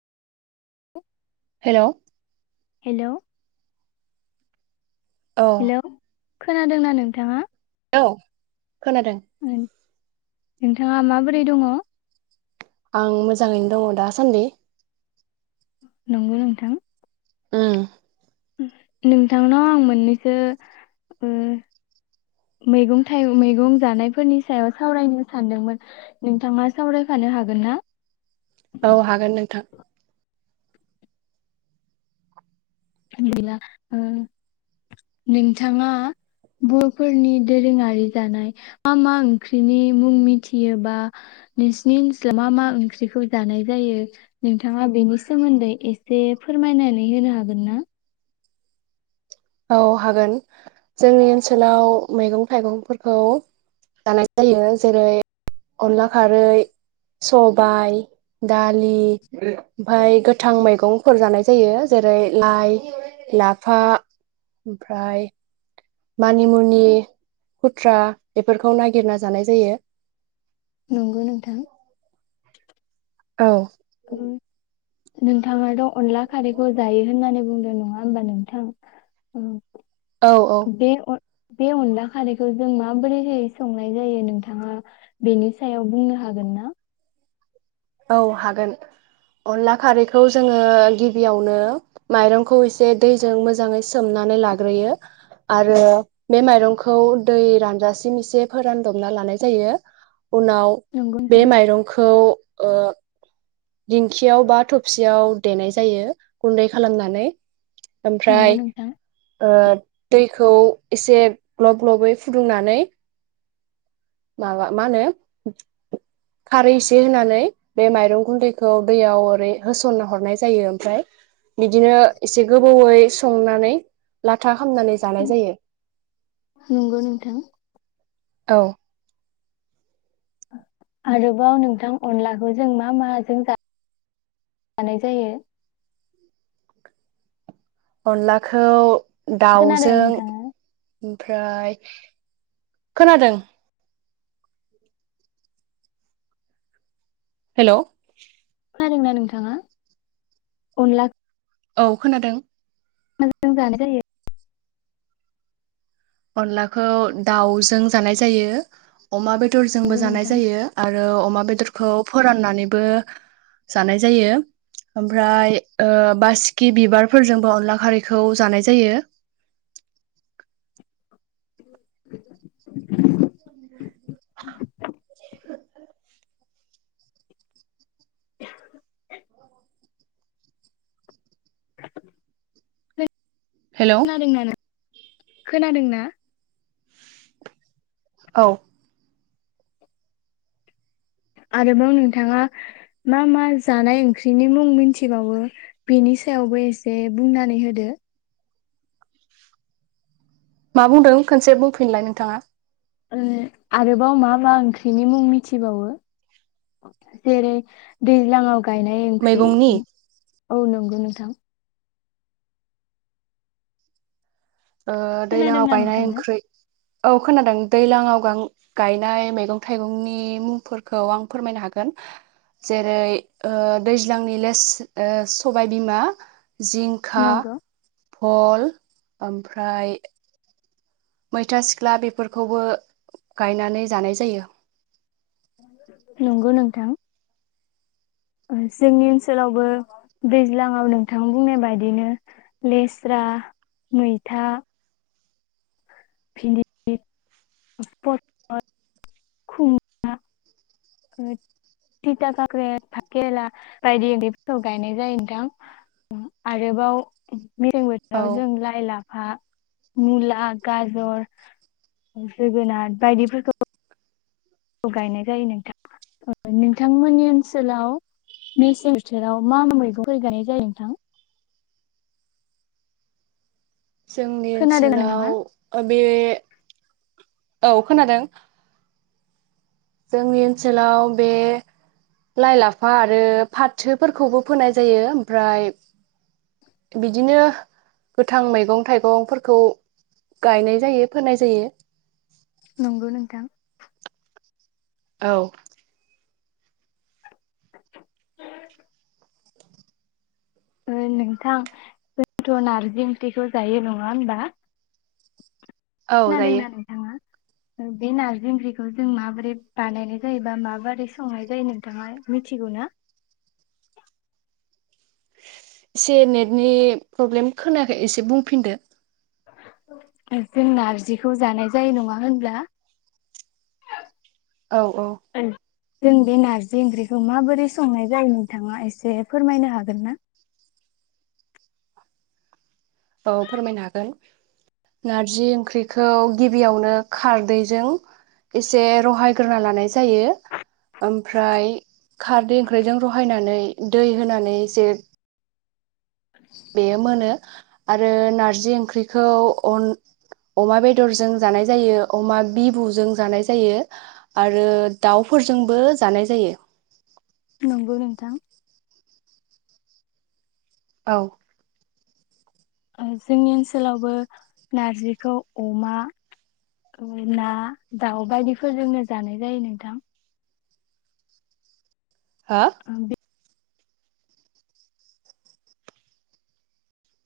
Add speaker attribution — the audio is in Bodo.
Speaker 1: [unintelligible]
Speaker 2: हेलौ
Speaker 1: हेलौ
Speaker 2: औ
Speaker 1: हेल' खोनादोंना नोंथाङा
Speaker 2: औे खोनादों
Speaker 1: नोंथाङा माबोरै दङ
Speaker 2: आं मोजाङैनो दङ दासान्दि
Speaker 1: नंगौ नोंथां।
Speaker 2: उम
Speaker 1: नोंथांनाव आं मोननैसो ओ मैगं थायगं मैगं जानायफोरनि सायाव सावरायनो सानदोंमोन नोंथाङा सावरायफानो हागोन ना?
Speaker 2: औ हागोन नोंथां।
Speaker 1: गैला ओ नोंथाङा बर'फोरनि दोरोङारि जानाय मा मा ओंख्रिनि मुं मिथियो बा नोंसिनि ओनसोलाव मा मा ओंख्रिखौ जानाय जायो नोंथाङा बेनि सोमोन्दै एसे फोरमायनानै होनो हागोन ना?
Speaker 2: औ हागोन जोंनि ओनसोलाव मैगं थाइगंफोरखौ जानाय जायो जेरै अनला खारै सबाय दालि ओमफ्राय गोथां मैगंफोर जानाय जायो जेरै लाइ लाफा ओमफ्राय मानिमुनि हुथ्रा बेफोरखौ नागिरना जानाय जायो
Speaker 1: नंगौ नोंथां।
Speaker 2: औ
Speaker 1: ओ नोंथाङाथ' अनला खारैखौ जायो होननानै बुंदों नङा होमबा नोंथां
Speaker 2: औ औ
Speaker 1: बे अ बे अनला खारैखौ जों माबोरैहै संनाय जायो नोंथाङा बेनि सायाव बुंनो हागोन ना?
Speaker 2: औ हागोन अनला खारैखौ जोङो गिबियावनो माइरंखौ एसे दैजों मोजाङै सोमनानै लाग्रोयो आरो बे माइरंखौ दै रानजासिम एसे फोरानदबना लानाय जायो उनाव
Speaker 1: नंगौ
Speaker 2: बे
Speaker 1: नोंथां
Speaker 2: माइरंखौ [unintelligible] दिंखियाव बा थबसियाव। देनाय जायो गुन्दै खालामनानै
Speaker 1: नंगौ
Speaker 2: ओमफ्राय
Speaker 1: नोंथां
Speaker 2: ओ दै खौ एसे ग्लब ग्लबै फुदुंनानै माबा मा होनो खारै एसे होनानै बे माइरं गुन्दैखौ दैयाव ओरै होसन हरनाय जायो ओमफ्राय बिदिनो एसे गो बौैयै संनानै लाथा खामनानै जानाय जायो।
Speaker 1: नंगौ नोंथां।
Speaker 2: औ
Speaker 1: आरोबाव नोंथां अनलाखौ जों मा माजों जानाय जायो
Speaker 2: अनलाखौ
Speaker 1: खोनादों
Speaker 2: दाउजों
Speaker 1: नोंथाङा?
Speaker 2: ओमफ्राय, खोनादों। हेलौ
Speaker 1: खोनादोंना नोंथाङा अनला
Speaker 2: औ खोनादों
Speaker 1: माजों जानाय जायो
Speaker 2: अनलाखौ दाउजों जानाय जायो। अमा बेदरजोंबो
Speaker 1: नंगौ
Speaker 2: जानाय
Speaker 1: नोंथां
Speaker 2: जायो आरो अमा बेदर खौ फोराननानैबो जानाय जायो ओमफ्राय ओ बासिकि बिबारफोरजोंबो अनला खारैखौ जानाय जायो।
Speaker 1: [inaudible]
Speaker 2: [inaudible] हेलौ
Speaker 1: खोनादों ना
Speaker 2: औ
Speaker 1: आरोबाव नोंथाङा मा मा जानाय ओंख्रिनि मुं मिथिबावो बेनि सायावबो एसे बुंनानै होदो
Speaker 2: मा बुंदों खनसे बुंफिनलाय नोंथाङा
Speaker 1: उम आरोबाव मा मा ओंख्रिनि मुं मिथिबावो जेरै दैज्लाङाव गायनाय ओंख्रि
Speaker 2: मैगंनि
Speaker 1: औ नंगौ नोंथां
Speaker 2: ओ दैलाङाव
Speaker 1: खोनादोंना
Speaker 2: गायनाय
Speaker 1: नोंथाङा?
Speaker 2: ओंख्रै औ खोनादों दैलांआव गां गायनाय मैगं थाइगंनि मुंफोरखौ आं फोरमायनो हागोन जेरै ओ दैज्लांनि लेस सबायबिमा जिंखा
Speaker 1: नंगौ
Speaker 2: फल ओमफ्राय मैथा सिख्ला बेफोरखौबो गायनानै जानाय जायो
Speaker 1: नंगौ नोंथां जोंनि ओनसोलावबो दैज्लाङाव नोंथां बुंनाय बायदिनो लेस्रा मैथा भिनदि दि पटल खुमब्रा थिथा काक्रेल भाट केरेला बायदि बेफोरखौ गायनाय जायो नोंथां आरोबाव मसें
Speaker 2: औ
Speaker 1: बोथोराव जों लाइ लाफ हा मुला गाजर जोगोनार बायदिफोरखौ गायनाय जायो नोंथां नोंथांमोननि ओनसोलाव मेसें बोथोराव मा मा मैगंफोर गायनाय जायो नोंथां
Speaker 2: जोंनि
Speaker 1: खोनादों
Speaker 2: ओनसोलाव
Speaker 1: नोंथाङा
Speaker 2: ओम बे औ खोनादों जोंनि ओनसोलाव बे लाइ लाफा आरो फाथोफोरखौबो फोनाय जायो ओमफ्राय बिदिनो गोथां मैगं थाइगंफोरखौ गायनाय जायो फोनाय जायो
Speaker 1: नंगौ नोंथां
Speaker 2: औ
Speaker 1: ओ नोंथां जोंथ नारजि ओंख्रिखौ जायो नङा होबा?
Speaker 2: औ जायो।
Speaker 1: खोनादोंना नोंथाङा बे नारजि ओंख्रिखौ जों माबोरै बानायनाय जायो बा माबोरै संनाय जायो नोंथाङा मिथिगौ ना
Speaker 2: एसे नेटनि प्रब्लेम खोनाखै एसे बुंफिनदो
Speaker 1: जों नारजिखौ जानाय जायो नङा होनब्ला
Speaker 2: औ औ
Speaker 1: ओं जों बे नारजि ओंख्रिखौ माबोरै संनाय जायो नोंथाङा एसे फोरमायनो हागोन ना
Speaker 2: औ फोरमायनो हागोन नारजि ओंख्रिखौ गिबियावनो खारदैजों एसे रहायग्रोना लानाय जायो ओमफ्राय खारदै ओंख्रिजों रहायनानै दै होनानै एसे बेयो मोनो आरो नारजि ओंख्रिखौ अन अमा बेदरजों जानाय जायो अमा बिबुजों जानाय जायो आरो दाउफोरजोंबो जानाय जायो
Speaker 1: नंगौ नोंथां
Speaker 2: औ
Speaker 1: जोंनि ओनसोलावबो नारजिखौ अमा ना दाउ बायदिफोरजोंनो जानाय जायो नोंथां
Speaker 2: हो?